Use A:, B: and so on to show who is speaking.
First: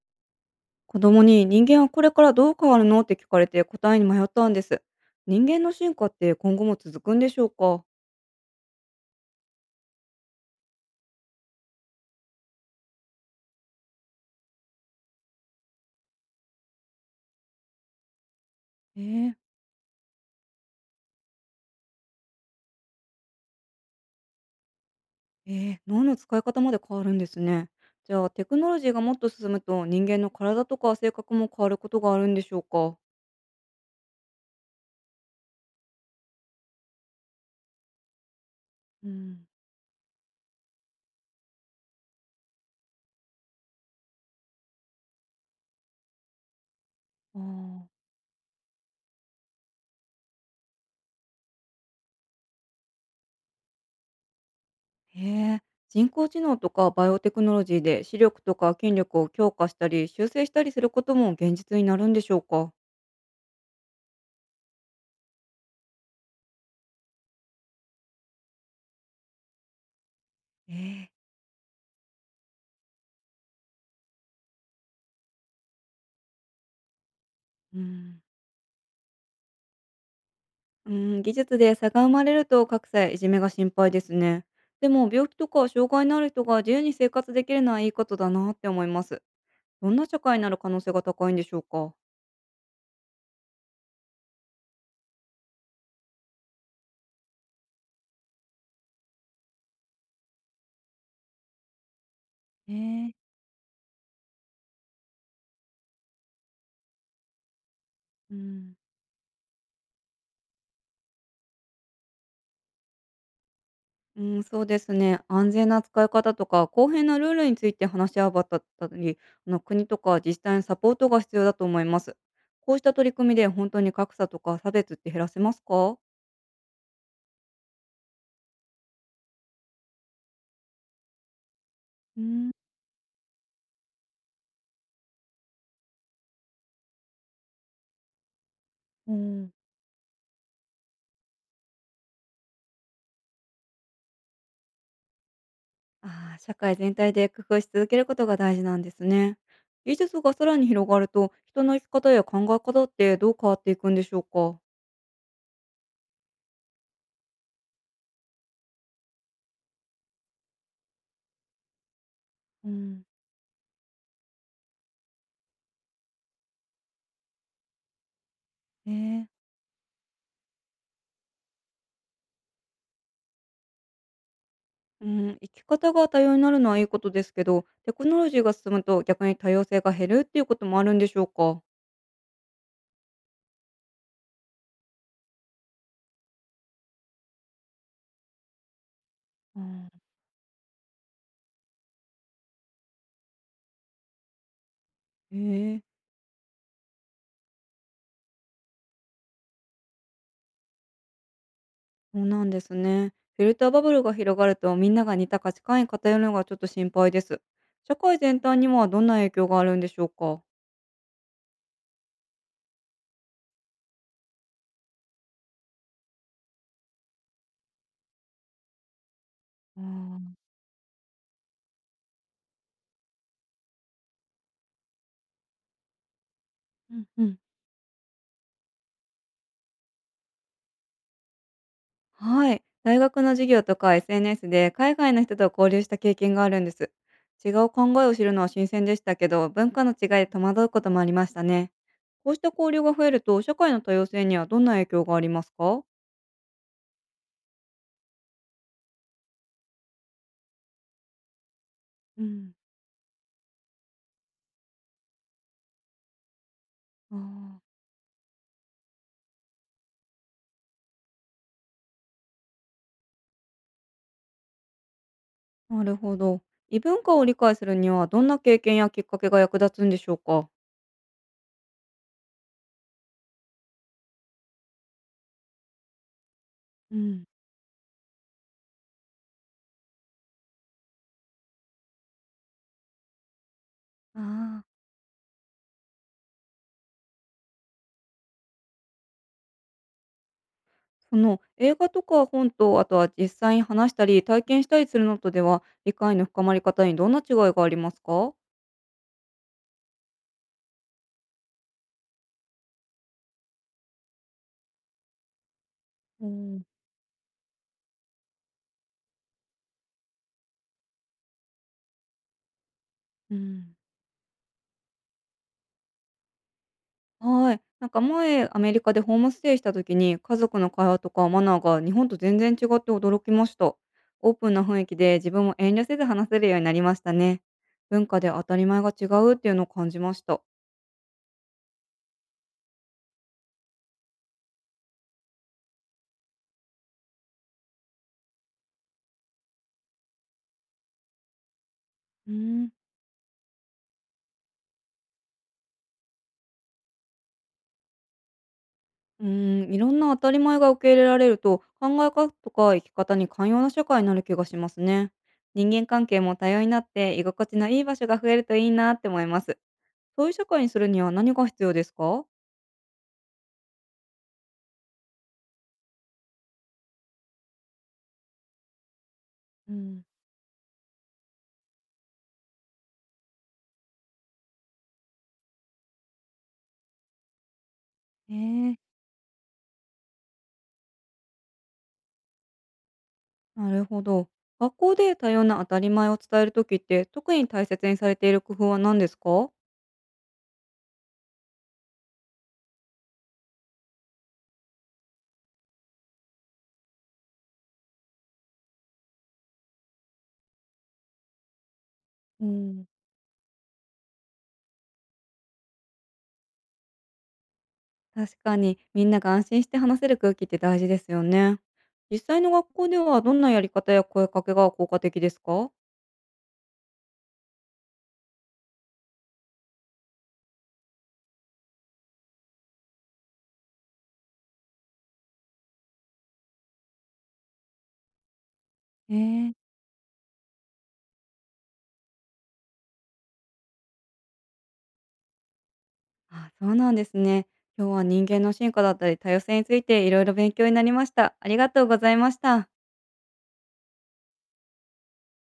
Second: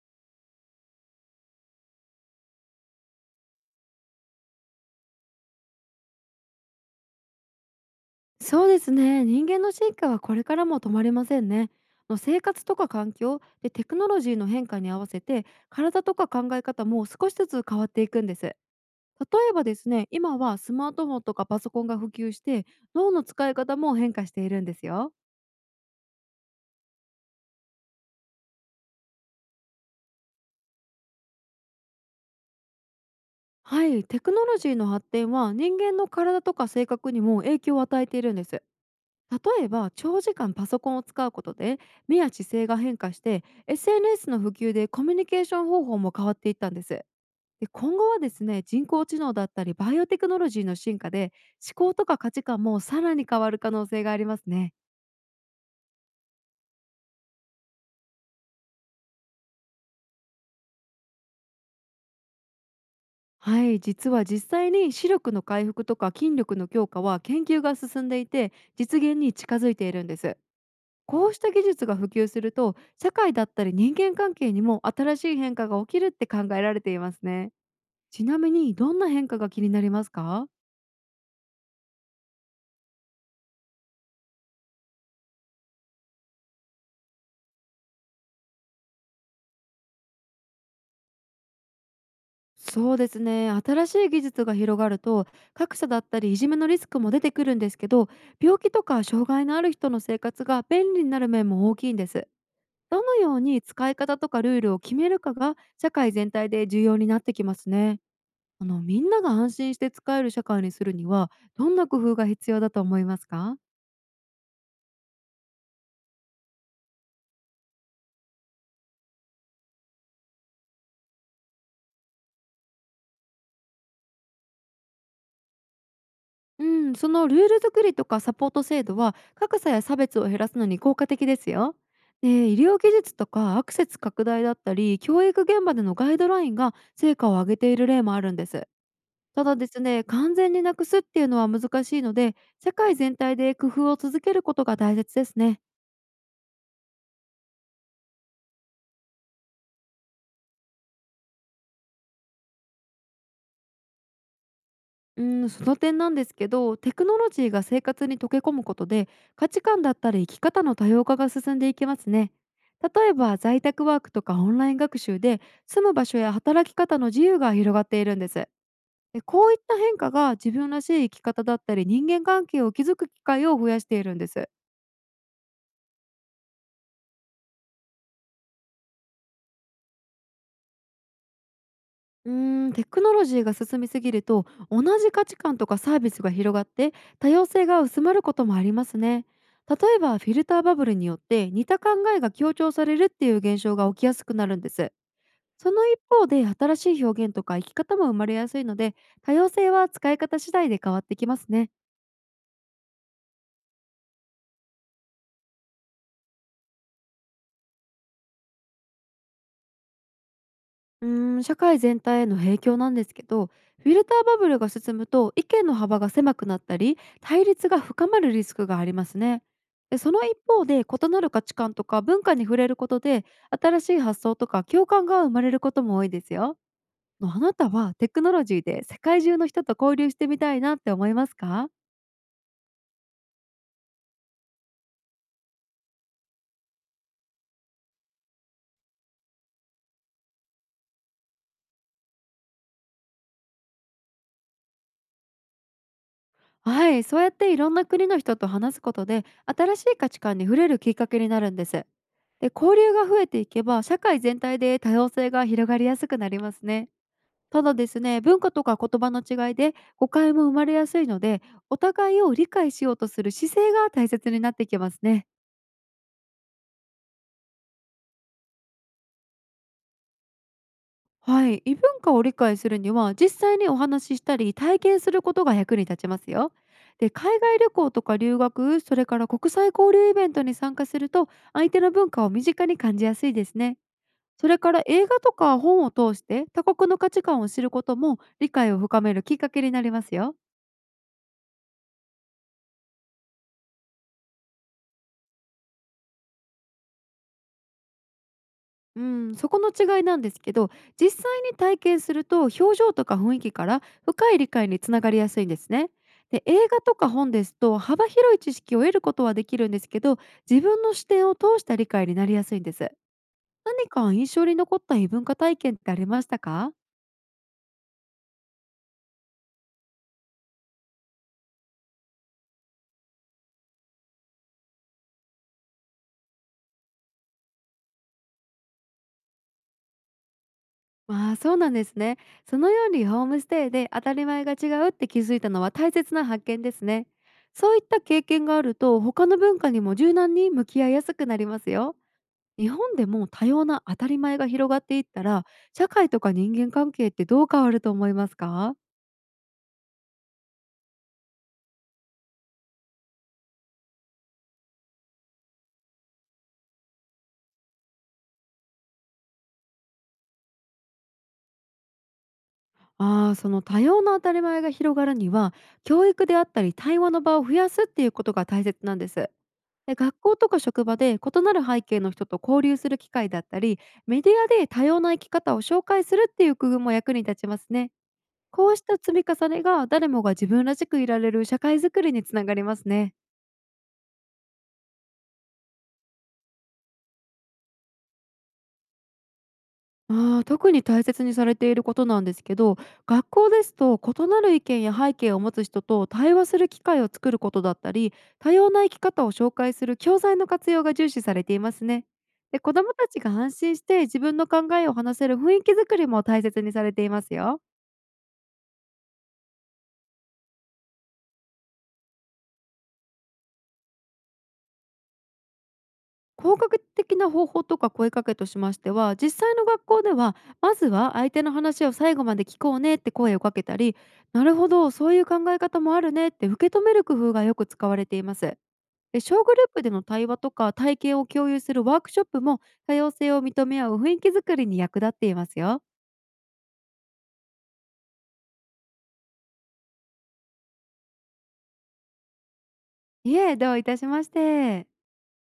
A: 子供に人間はこれからどう変わるのって聞かれて答えに迷ったんです。人間の進化って今後も続くんでしょうか？
B: そうですね。人間の進化はこれからも止まりませんね。生活とか環境でテクノロジーの変化に合わせて体とか考え方も少しずつ変わっていくんです。例
A: えー、
B: えばですね、今はスマートフォンとかパソコンが普及して脳の使い方も変化しているんですよ。
A: えー、脳の使い方まで変わるんですね。じゃあテクノロジーがもっと進むと人間の体とか性格も変わることがあるんでしょうか？
B: はい、テクノロジーの発展は人間の体とか性格にも影響を与えているんです。
A: うん。
B: 例えば長時間パソコンを使うことで目や姿勢が変化して、 SNS の普及でコミュニケーション方法も変わっていったんです。で、
A: あ
B: 今
A: あ、
B: 後はですね、人工知能だったりバイオテクノロジーの進化で、思考とか価値観もさらに変わる可能性がありますね。
A: へえ。人工知能とかバイオテクノロジーで視力とか筋力を強化したり修正したりすることも現実になるんでしょうか？
B: はい、実は実際に視力の回復とか筋力の強化は研究が進んでいて、実現に近づいているんです。
A: ええ。
B: こうした技術が普及すると、社会だったり人間関係にも新しい変化が起きるって考えられていますね。
A: うん。
B: ちなみにどんな変化が気になりますか？
A: うーん、技術で差が生まれると格差やいじめが心配ですね。でも病気とか障害のある人が自由に生活できるのはいいことだなって思います。どんな社会になる可能性が高いんでしょうか？
B: そうですね。新しい技術が広がると、格差だったりいじめのリスクも出てくるんですけど、病気とか障害のある人の生活が便利になる面も大きいんです。
A: え
B: ど
A: ー、
B: のように使い方とかルールを決めるかが社会全体で重要になってきますね。
A: うん、
B: みんなが安心して使える社会にするにはどんな工夫が必要だと思いますか？
A: うん、そうですね。安全な使い方とか公平なルールについて話し合わったり、あの国とか自治体のサポートが必要だと思います。こうした取り組みで本当に格差とか差別って減らせますか？
B: うん、そのルール作りとかサポート制度は格差や差別を減らすのに効果的ですよ。
A: う
B: で、
A: ん、
B: 医療技術とかアクセス拡大だったり教育現場でのガイドラインが成果を上げている例もあるんです。
A: う
B: た
A: ん。
B: だですね、完全になくすっていうのは難しいので、社会全体で工夫を続けることが大切ですね。
A: ああ、社会全体で工夫し続けることが大事なんですね。技術がさらに広がると、人の生き方や考え方ってどう変わっていくんでしょうか。
B: うん、その点なんですけど、テクノロジーが生活に溶け込むことで、価値観だったり生き方の多様化が進んでいきますね。
A: うん、
B: 例えば在宅ワークとかオンライン学習で住む場所や働き方の自由が広がっているんです。で、
A: ええ。
B: こういった変化が自分らしい生き方だったり人間関係を築く機会を増やしているんです。
A: うん、生き方が多様になるのはいいことですけど、テクノロジーが進むと逆に多様性が減るっていうこともあるんでしょうか。
B: うーん、テクノロジーが進みすぎると同じ価値観とかサービスが広がって多様性が薄まることもありますね。
A: う
B: 例
A: ん、
B: えばフィルターバブルによって似た考えが強調されるっていう現象が起きやすくなるんです。そ
A: ええ。
B: の一方で新しい表現とか生き方も生まれやすいので、多様性は使い方次第で変わってきますね。
A: そうなんですね。フィルターバブルが広がるとみんなが似た価値観に偏るのがちょっと心配です。社会全体にはどんな影響があるんでしょうか。
B: うーん、社会全体への影響なんですけど、フィルターバブルが進むと意見の幅が狭くなったり、対立が深まるリスクがありますね。
A: あーう
B: で、その
A: ん、
B: 一方で異なる価値観とか文化に触れることで、新しい発想とか共感が生まれることも多いですよ。
A: う
B: あ
A: ん。
B: なたはテクノロジーで世界中の人と交流してみたいなって思いますか？
A: はい。大学の授業とか SNS で海外の人と交流した経験があるんです。違う考えを知るのは新鮮でしたけど、文化の違いで戸惑うこともありましたね。こうした交流が増えると、社会の多様性にはどんな影響がありますか？
B: はい、そうやっていろんな国の人と話すことで、新しい価値観に触れるきっかけになるんです。
A: う
B: で、
A: ん、
B: 交流が増えていけば、社会全体で多様性が広がりやすくなりますね。た
A: あ
B: だですね、文化とか言葉の違いで誤解も生まれやすいので、お互いを理解しようとする姿勢が大切になってきますね。
A: あ、なるほど。異文化を理解するには、どんな経験やきっかけが役立つんでしょうか？
B: はい、異文化を理解するには、実際にお話ししたり体験することが役に立ちますよ。
A: う
B: で、
A: ん、
B: 海外旅行とか留学、それから国際交流イベントに参加すると、相手の文化を身近に感じやすいですね。それ
A: あ
B: か
A: あ、
B: ら映画とか本を通して他国の価値観を知ることも理解を深めるきっかけになりますよ。
A: その映画とか本と、あとは実際に話したり体験したりするのとでは、理解の深まり方にどんな違いがありますか？
B: うん、そこの違いなんですけど、実際に体験すると表情とか雰囲気から深い理解につながりやすいんですね。
A: お
B: で、
A: ー
B: 映画とか本ですと幅広い知識を得ることはできるんですけど、自分の視点を通した理解になりやすいんです。
A: うん。
B: 何か印象に残った異文化体験ってありましたか？
A: はい。なんか前、アメリカでホームステイした時に、家族の会話とかマナーが日本と全然違って驚きました。オープンな雰囲気で自分も遠慮せず話せるようになりましたね。文化で当たり前が違うっていうのを感じました。
B: まあそうなんですね。そのようにホームステイで当たり前が違うって気づいたのは大切な発見ですね。そういった経験があると他の文化にも柔軟に向き合いやすくなりますよ。
A: う
B: 日
A: ん。
B: 本でも多様な当たり前が広がっていったら社会とか人間関係ってどう変わると思いますか？
A: うーん、いろんな当たり前が受け入れられると、考え方とか生き方に寛容な社会になる気がしますね。人間関係も多様になって、居心地のいい場所が増えるといいなって思います。そういう社会にするには何が必要ですか？
B: ああ、その多様な当たり前が広がるには教育であったり対話の場を増やすっていうことが大切なんです。
A: う
B: で、
A: ん。
B: 学校とか職場で異なる背景の人と交流する機会だったり、メディアで多様な生き方を紹介するっていう工夫も役に立ちますね。こ
A: え
B: うし
A: え。
B: た積み重ねが誰もが自分らしくいられる社会づくりにつながりますね。
A: なるほど。学校で多様な当たり前を伝えるときって、特に大切にされている工夫は何ですか？
B: ああ、特に大切にされていることなんですけど、学校ですと異なる意見や背景を持つ人と対話する機会を作ることだったり、多様な生き方を紹介する教材の活用が重視されていますね。
A: う
B: で、子ど
A: ん、
B: もたちが安心して自分の考えを話せる雰囲気づくりも大切にされていますよ。
A: 確かに、みんなが安心して話せる空気って大事ですよね。実際の学校ではどんなやり方や声かけが効果的ですか？
B: 効果的な方法とか声かけとしましては、実際の学校ではまずは相手の話を最後まで聞こうねって声をかけたり、なるほど、そういう考え方もあるねって受け止める工夫がよく使われています。
A: え
B: で、小
A: ー、
B: グループでの対話とか体験を共有するワークショップも多様性を認め合う雰囲気づくりに役立っていますよ。
A: あ、そうなんですね。今日は人間の進化だったり多様性についていろいろ勉強になりました。ありがとうございました。
B: いえ、どういたしまして。